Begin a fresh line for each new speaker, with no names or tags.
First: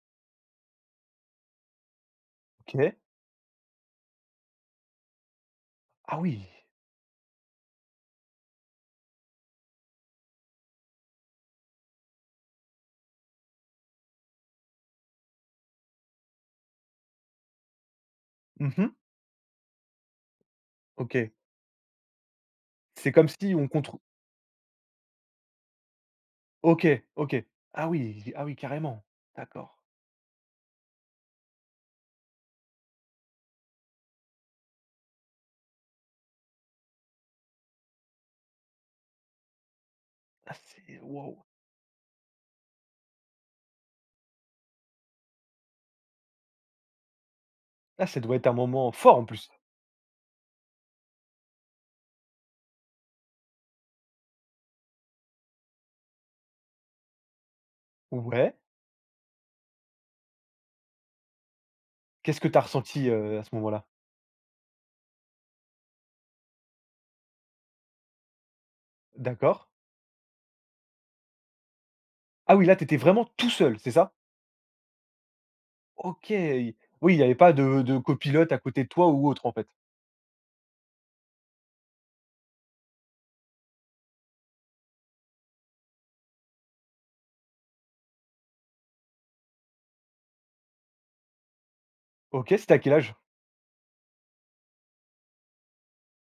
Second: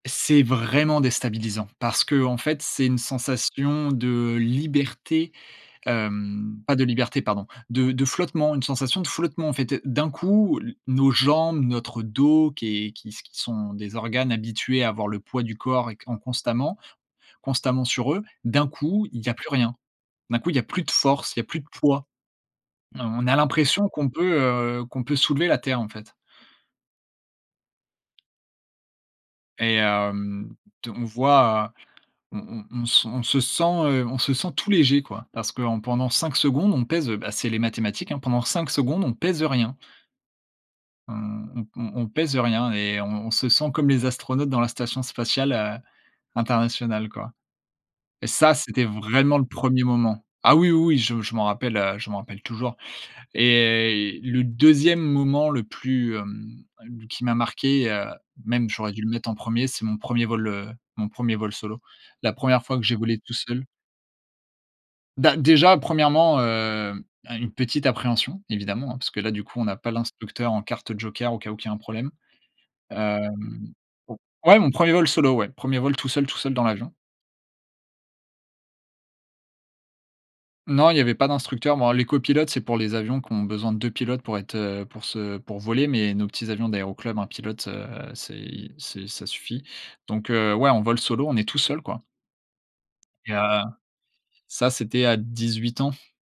C'est vraiment déstabilisant parce qu'en fait, c'est
OK.
une sensation de liberté,
Ah oui!
hem, pas de liberté, pardon, de de flottement, une sensation de flottement, en fait, d'un coup, l nos jambes, notre dos qui est qui qui sont des organes habitués à avoir le poids du corps et en constamment constamment sur eux. D'un
Mmh mh.
coup, il y a plus rien, d'un coup, il y a plus de
OK!
force, il y a plus de poids, heu,
C'est
on
comme
a
si on
l'impression
contr
qu'on peut, heu, qu'on peut soulever la terre, en fait
OK, OK. Ah oui! Ah oui, carrément!
et
D'accord.
hem, t on voit on on on s on se sent, heu, on se sent tout léger, quoi, parce que en pendant 5 secondes, on pèse, heu, bah, c'est les mathématiques, hein, pendant 5 secondes, on pèse, heu, rien
Ah, c'est
on
waouh!
on on on pèse rien et on se sent comme les astronautes dans la station spatiale, heu, internationale, quoi
Ah, ça
et
doit être un
ça, c'était
moment fort, en
vraiment le
plus.
1er moment. Ah oui, oui, je je m'en rappelle, heu, je m'en rappelle toujours et le 2e moment le plus, hem, qui m'a marqué, heu,
Ouais.
même j'aurais dû le mettre en 1er, c'est mon 1er vol, heu, mon 1er vol solo. La
Qu'est-ce que tu as
1re fois que j'ai
ressenti,
volé tout
heu, à ce
seul.
moment-là?
Ben, déjà, 1°, heu, une petite appréhension, évidemment, hein, parce que là, du coup,
D'accord.
on a pas l'instructeur en carte joker au cas où qu'il y a un problème,
Ah oui, là, tu étais vraiment tout
hem
seul, c'est ça?
ouais, mon 1er vol solo, ouais, 1er vol tout seul
OK.
tout seul dans l'avion.
Oui, il y avait pas de de copilote à côté de toi ou autre en fait.
Non, il y avait pas d'instructeur. Bon, les copilotes, c'est pour les avions qui ont besoin de 2 pilotes pour être, heu, pour se pour voler, mais nos petits avions d'aéroclub, 1 pilote, heu, c'est c'est ça suffit, donc heu, ouais, en vol solo, on est tout seul, quoi.
OK, c'était à quel âge?
Et heu, ça c'était à 18 ans.